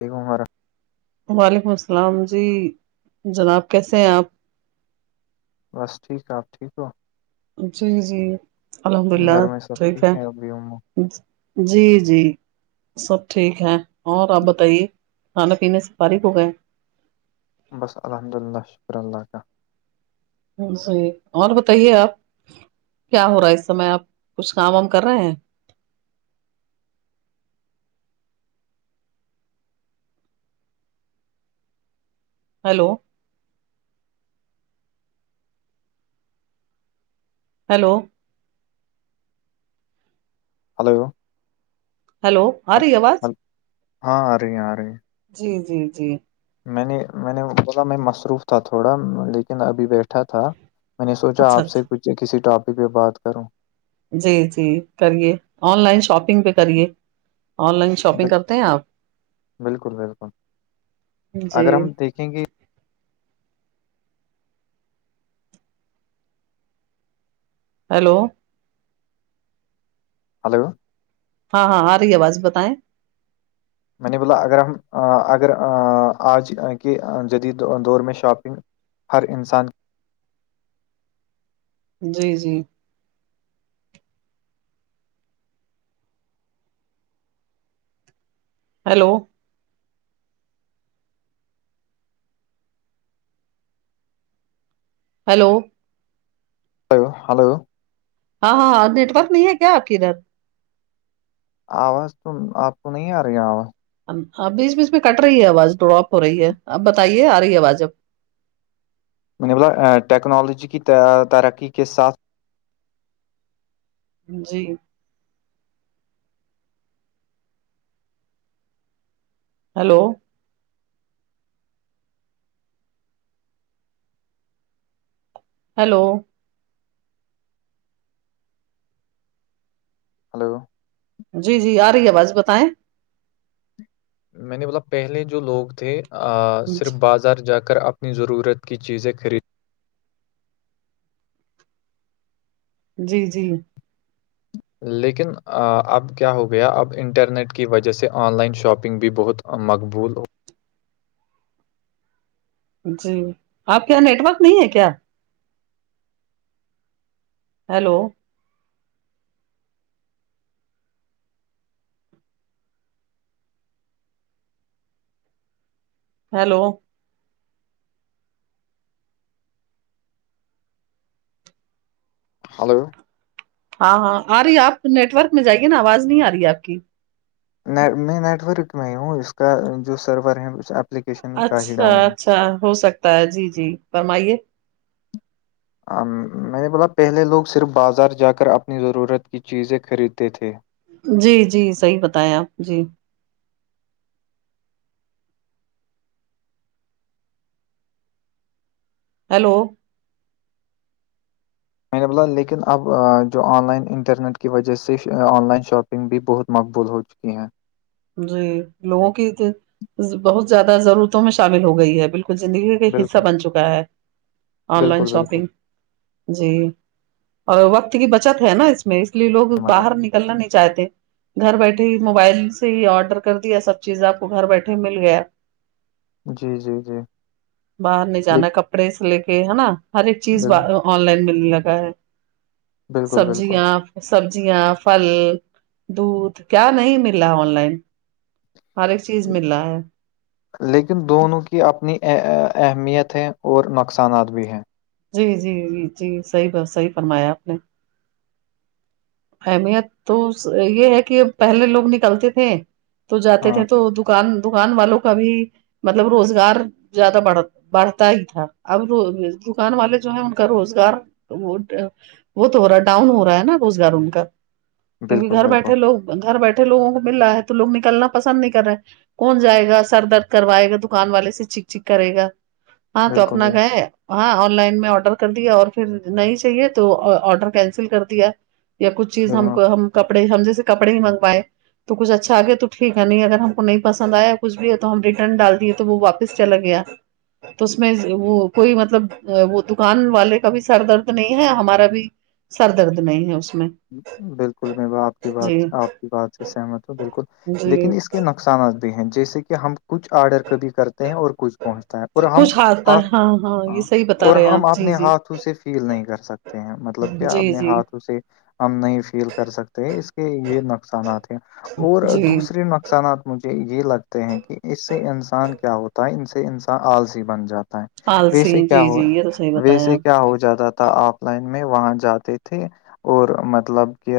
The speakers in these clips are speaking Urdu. ایکھمارا وعلیکم السلام جی جناب کیسے ہیں آپ بس ٹھیک آپ ٹھیک ہو جی جی الحمد للہ گھر میں سب ٹھیک ہے ابھی امو جی جی سب ٹھیک ہے اور آپ بتائیے کھانا پینے سے فارغ ہو گئے بس الحمد للہ شکر اللہ کا اور بتائیے آپ کیا ہو رہا ہے اس سمے آپ کچھ کام وام کر رہے ہیں ہیلو ہیلو ہلو ہیلو ہل- ری آواز ہل- ہاں آ رہی ہیں آ رہے ہیں جی جی جی میں نے میں نے بولا میں مصروف تھا تھوڑا لیکن ابھی بیٹھا تھا میں نے سوچا اچھا آپ سے اچھا کچھ کسی ٹاپک پہ بات کروں جی جی کریے آن لائن شاپنگ پہ کرے آن لائن ش شاپنگ بل- کرتے ہیں آپ بالکل جی کینک ہیلو ہلو ہاں ہاں آ رہی آواز بتائیں میں نے بولا اگر ہم اگر آج کے جدید دور میں شاپنگ ہر انسان جی جی ہیلو ہیلو ہلو ہلو ہاں ہاں ہاں نیٹ ورک نہیں ہے کیا اقدر آواز تو آپ تو نہیں آ رہی آواز بیچ بیچ میں کٹ رہی ہے آواز ڈراپ ہو رہی ہے اب بتائیے آ رہی ہے آواز اب میں نے ب ٹیکنالوجی کی ترقی کے ساتھ جی ہیلو ہیلو ہلو جی جی آ رہی ہے آ باز بتائیں میں نے بولا پہلے جو لوگ تھے صرف بازار جا کر اپ اپنی ضرورت کی چیزیں خرید جی جی لیکن اب کیا ہو گیا اب انٹرنیٹ کی وجہ سے آن لائن شاپنگ بھی بہت مقبول ہو جی آپ کے یہاں نیٹ ورک نہیں ہے کیا ہیلو ہیلو ہلو ہاں ہاں آ رہی آپ نیٹ ورک میں جائیے نا آواز نہیں آ رہی ہے آپ کی میں نیٹ ورک میں ہی ہوں اس کا جو سرور ہے اپلیکیشن کا ہی اچھا ڈاؤن اچھا ہو سکتا ہے جی جی فرمائیے میں نے بولا پہلے لوگ صرف بازار جا کر اپنی ضرورت کی چیزیں خریدتے تھے جی جی صحیح بتائیں آپ جی ہیلو میں نے بولا لیکن اب جو آن لائن انٹرنیٹ کی وجہ سے آن لائن شاپ نگ بھی بہت مقبول ہو چکی ہیں جی لوگوں کی بہت زیادہ ضرورتوں میں شامل ہو گئی ہے بالکل زندگی کا حصہ بالکل بن چکا ہے آن لائن بالکل بالکل شاپنگ جی اور وقت کی بچت ہے نا اس میں اس لیے لوگ مگر باہر نکل کرنا نہیں چاہتے گھر بیٹھے ہی موبائل سے ہی آڈر کر دیا سب چیز آپ کو گھر بیٹھے مل گیا جی جی جی باہر نہیں لیک- جانا کپڑے سے لے کے ہے نا ہر ایک چیز ب بل- آن لائن ملنے لگا ہے بالکل بالکل سبزیاں سبزیاں پل دودھ کیا نہیں ملا آن لائن ہر ایک چیز مل رہا ہے لیکن دونوں کی اپنی اہمیت ہے اور نقصانات بھی ہیں جی جی جی جی صحیح ب صحیح فرمایا آپ نے اہمیت تو یہ ہے کہ پہلے لوگ نکلتے تھے تو جاتے ہاں تھے تو د دکان دکان والوں کا بھی مطلب روزگار زیادہ بڑ بڑھتا ہی تھا اب دکان والے جو ہے ان کا روزگار وہ وہ تو ہو رہا ہے ڈاؤن ہو رہا ہے نا روزگار ان کا کیونکہ بالکل گھر بالکل بیٹھے لوگ گھر بیٹھے لووں کو مل رہا ہے تو لوگ نکلنا پسند نہیں کر رہے کون جائے گا سر درد کروائے گا دکان والے سے چیک چک کرے گا ہاں تو اپنا بالکل کہ ہاں آن لائن میں آڈر کر دیا اور پھر نہیں چاہیے تو آرڈر کینسل کر دیا یا کچھ چیز ہم بالکل کو ہم کپڑے ہم جیسے کپڑے ہی منگوائے تو کچھ اچھا گیا تو ٹھیک ہے نہیں اگر ہم کو نہیں پس آیا کچھ ہے تو ہم ریٹرن ڈال دیے تو وہ واپس س چلا گیا تو اس میں وہ کوئی مطلب وہ دکان والے کا بھی سر درد نہیں ہے ہمارا بھی سر درد نہیں ہے اس میں بالکل میں ب آپ کی جی بات آپ کی بات سے سہمت ہوں بالکل جی لیکن اس کے نق نقصانات بھی ہیں جیسے کہ ہم کچھ آرڈر کبھی کرتے ہیں اور کچھ پہنچتا ہے اور ہم کچھ آتا ہھ ہے ہاں ہاں یہ صحیح بتا اور رہے ہیں ہم آپ جی اپنے جی ہاتھ سے فیل نہیں کر سکتے ہیں مطلب کیا جی اپنے جی ہاتھوں سے ہم نہیں فیل کر سکتے ہیں اس کے یہ نقصانات ہیں اور جی دوسریے نقصانات مجھے یہ لگتے ہیں کہ اس سے انسان کیا ہوتا ہے ان سے انسان آالسیی بن جاتا آلسی ویسے کیا جی ہو جی یہ تو صحیح بتایا ویسے آپ کیا ہو جاتا آف لائن میں وہاں جاتے تھے اور مطلب کہ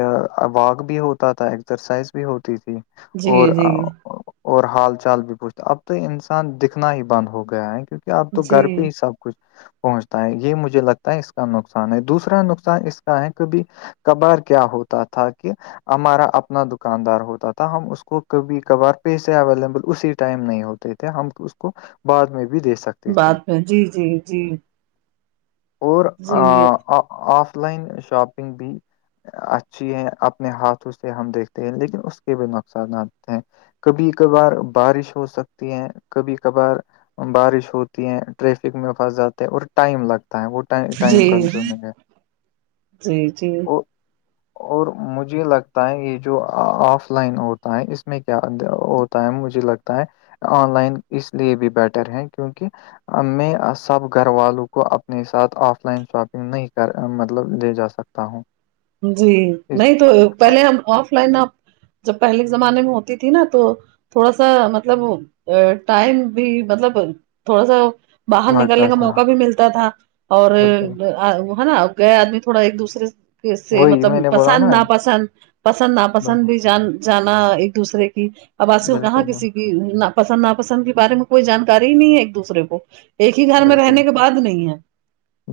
واک بھی ہوتا تھا ایکسرسائز بھی ہوتی تھی اور جی جی اور حال چال بھی پوچھتا اب تو انسان دکھنا ہی بند ہو گیا ہے کیکہ کیا آپ تو گھر پہ جی ہی سب کچھ پہنچتا ہے یہ مجھے لگتا ہے اس کا نقصان ہے دوسرا نقصان اس کا ہے کیبہ کبار کیا ہوتا تھا کہ ہمارا اپنا دکاندار ہوتا تھا ہم اس کو کبھی کبھار پیسے اویلیبل اسی ٹائم نہیں ہوتا تھے ہم اس کو بعد میں بھی دے سکتے تھے بعد میں جی جی جی اور جی آف لائن شاپنگ بھی اچھی ہے اپنے ہاتھوں سے ہم دیکھتے ہیں لیکن اس کے بھی نقصانات ہیں کبھی کبھار بارش ہو سکتی ہے کبھی کبھار بارش ہوتی ہے ٹریفک میں پھنس جاتا ہے اور ٹائم لگتا ہے وہ ٹائم جی کنزیومنگ ہے جی جی [inaudible] [inaudible] اور مجھے لگتا ہے یہ جو آف لائن ہوتا ہے اس میں کیا مجھے لگتا ہے آن لائن اس لیے بھی بیٹر ہے کیونکہ میں سب گھر والوں کو اپنے ساتھ آف لائن شاپنگ نہیں کر مطلب لے جا سکتا تا ہوں [inaudible] جی اس نہیں تو پہلے ہم آف لائن آپ جب پہلے کے زمانے میں ہوتی تھی نا تو تھوڑا سا مطلب ا ٹائم بھی مطلب تھوڑا سا باہر نکلنے لگتا کا موقع تھا بھی ملتا تھا اور بالکل ہے نا گئے آدمی تھوڑا ایک دوسرے سے کہ اس سے وہی میں مطلب نے بولا پسند نا پسند پسند ناپسند بالکل بھی جان جانا ایک دوسرے کی ابسی کہاں بالکل کسی کی نہ پسند ناپسند کے بارے میں کوئی جانکاری ہی نہیں ہے ایک دوسرے کو ایک ہی گھر میں رہنے کے بالکل بعد نہیں ہے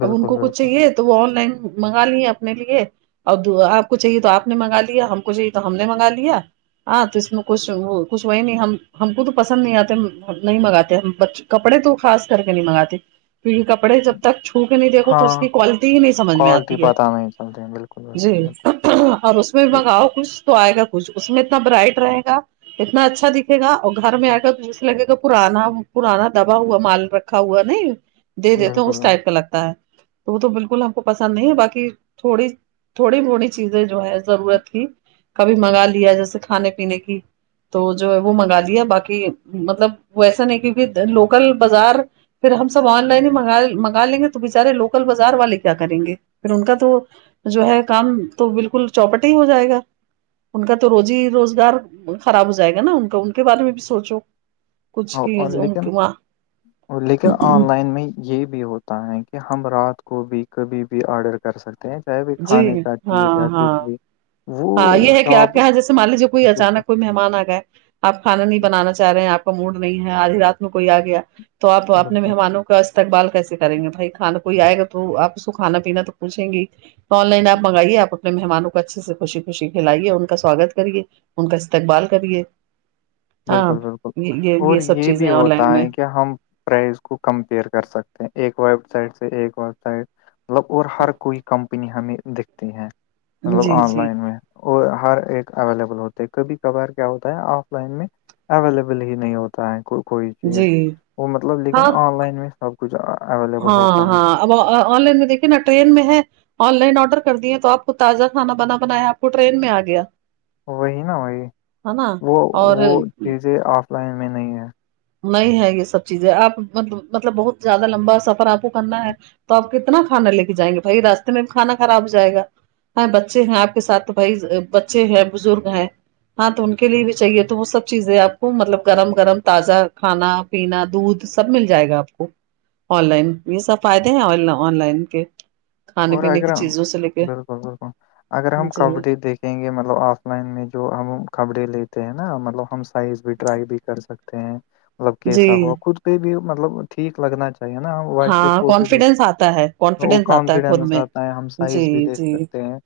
اب ان کو کچھ بالکل چاہیے تو وہ آن لائن منگا لیے ا نے لیے اب آپ کو چاہیے تو آپ نے منگا لیا ہم کو چاہیے تو ہم نے منگا لیا ہاں تو اس میں کچھ کچھ وہی نہیں ہم ہم کو تو پسند نہیں آتے نہیں منگاتے ہم بچ کپڑے تو خاص کر کے نہیں منگاتے کیونکہ ک کپڑے جب تک چھو کے نہیں دیکھو تو اس ہاں کی کوالٹی ہی نہیں سمجھ میں کوالٹی آتی ہے پت نہیں چلتی بالکل جی بالکل اور اس میں بھی بالکل منگاؤ کچھ تو آئے گا کچھ اس میں اتنا برائٹ رہے گا اتنا اچھا دکھے گا اور گھر میں آ کر جسے لگے گا پرانا پرانا دبا ہوا مال رکھ رکھا ہوا نہیں دے دیتے اس بالکل ٹائپ کا لگتا ہے تو وہ تو بالکل ہم کو پسند نہیں ہے باقی تھوڑی تھوڑی موڑی چیزیں جو ہے ضرورت تھی کبھی منگا لیا جیسے کھانے پینے کی تو جو ہے وہ منگا دیا باقی مطلب وہ ایسا نہیں کیکہ لوکل بازار پھر ہم سب آن لائن ہیگ منگا لیں گے تو بچارے لوکل بازار والے کیا کریں گے پھر ان کا تو جو ہے کام تو بالکل چوپٹ ہی ہو جائے گا ان کا تو روزی روزگار خراب ہو جائے گا نا ان کا ان کے بارے میں بھی سوچو کچھ کی ان لیکن کے وہاں. لیکن آن لائن میں ہی یہ بھی ہوتا ہے کہ ہم رات کو بھی کبھی بھی آرڈر کر سکتے ہیں چاہے بھی جی کھانے کا چیز یا ہاں کچھ ہاں بھی ہاں وہ یہ ہے کہ آپ شاپ یہاں جیسے مان لیجیے کوئی بالکل اچانک کوئی مہمان آ گئے آپ کھانا نہیں بنانا چاہ رہے ہیں آپ کا موڈ نہیں ہے آدھی رات میں کوئی آ گیا تو آپ اپنے بالکل مہمانوں کو کا استقبال کیسے کریں گے بھائی کھانا کوئی آئے گا تو آپ اس کو کھانا پینا تو پوچھیں گی تو آن لائنپ منگائیے آ اپنے مہموں کو اچھے سے خوشی خوشی کھلائیے ان کا سواگت کریے ان کا استقبال کریے ہاں بالکل بالکل یہ اور سب یہ چیزیں بھی آن ہوتا لائن میں ہے کہ ہم پرائز کو کمپیئر کر سکتے ہیں ایک ویب سائٹ سے ایک ویب سائٹ مطلب اور ہر کوئی کمپنی ہمیں دکھتی ہیں مطلب جی آن جی لائن میں اور ہر ایک اویلیبل ہوتا ہے کبھی کبھار کیا ہوتا ہے آف لائن میں اویلیبل ہی نہیں ہوتا ہوتا کو کوئی چیز جی وہ مطلب ہاں لیکن آن لائن میں سب کچھ اویلیبل ہاں ہوتا ہے ہاں اب آن لائن میں دیکھیے نا ٹرین میں ہے آن لائن آرڈر کر دیے تو آپ کو تازہ کھانا بنا بنایا آپ کو ٹرین میں آ گیا وہی نا وہی ہے نا وہ وہ اور چیزیں آف لائن میں نہیں ہے نہیں ہے یہ سب چیزیں آپ مطلب بہت زیادہ لمبا سفر آپ کو کرنا ہے تو آپ کتنا کھانا لے کے جائیں گے بھائی راستے میں بھی کانا خراب ہو جائے گا [unintelligible] ہ بچے ہیں آپ کے سات تو بھائی بچے ہیں بزرگ ہیں ہاں تو ان کے لیے بھی چاہیے تو وہ سب چیزیں آپ کو مطلب گرم گرم تازہ کھانا پینا دودھ سب مل جائے گا آپ کو آن لائن یہ سب فائدے ہیں آن لائن کے کھانے اور پینے اگر کی چیزوں سے لے کے بالکل بالکل اگر ہم جی کبڈی دیکھ کہیں گے مطلب آف لائن میں جو ہم کپڑے لیتے ہیں نا مطلب ہم سائز بھی ٹرائی بھی کر سکتے مطلب جی کیسا ہو خود پہ بھی مطلب ٹھیک لگنا چاہ نا وائ پ ہاں کانفیڈینس آتا ہے فوٹو کانفیڈینس کان آتا ہے خود نظر میں آتا ہے ہم سائز جی بھی دیکھ جی سکتے ہیں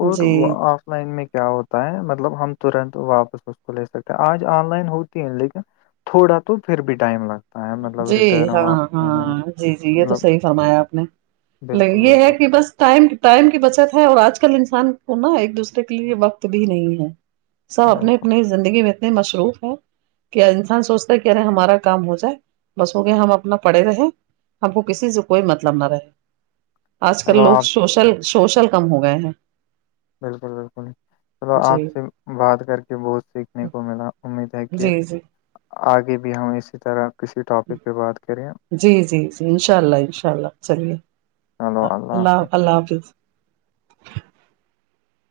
اور جی آف لائن میں کیا ہوتا ہے مطلب ہم ترنت واپس اس کو لے سکتے ہیں آج آن لائن ہوتی ہے لیکن تھوڑا تو پھر بھی ٹائم لگتا ہے مطلب جی ریٹرن ہاں واپس لینے میں ہاں جی جی یہ تو مطلب صحی فرمایا آپ نے ل بالکل یہ ہے بالکل کہ بس ٹائم ٹائم کی بچت ہے اور آج کل انسان نا ایک دوسرے کے لیے وقت بھی نہیں ہے سب اپنے بالکل اپنے زندگی میں اتنی مصروف ہے کہ انسان سوچتا ہے کہ ارے ہمارا کام ہو جائے بس ہو گ ہم اپنا پڑے رہے ہم کو کسی سے کوئی مطلب نہ رہے آج کل چلو لوگ آپ سوشل کم ہو گئے ہیں بالکل بالکل چلو آپ جی سے بات کر کے بہت سیکھنے کو ملا امید ہے کہ جی جی آگے بھی ہم اسی طرح کسی ٹاپک پہ بات کریں جی جی جی انشاء اللہ ان شاء اللہ چلیے چلو اللہ حافظ اللہ حافظ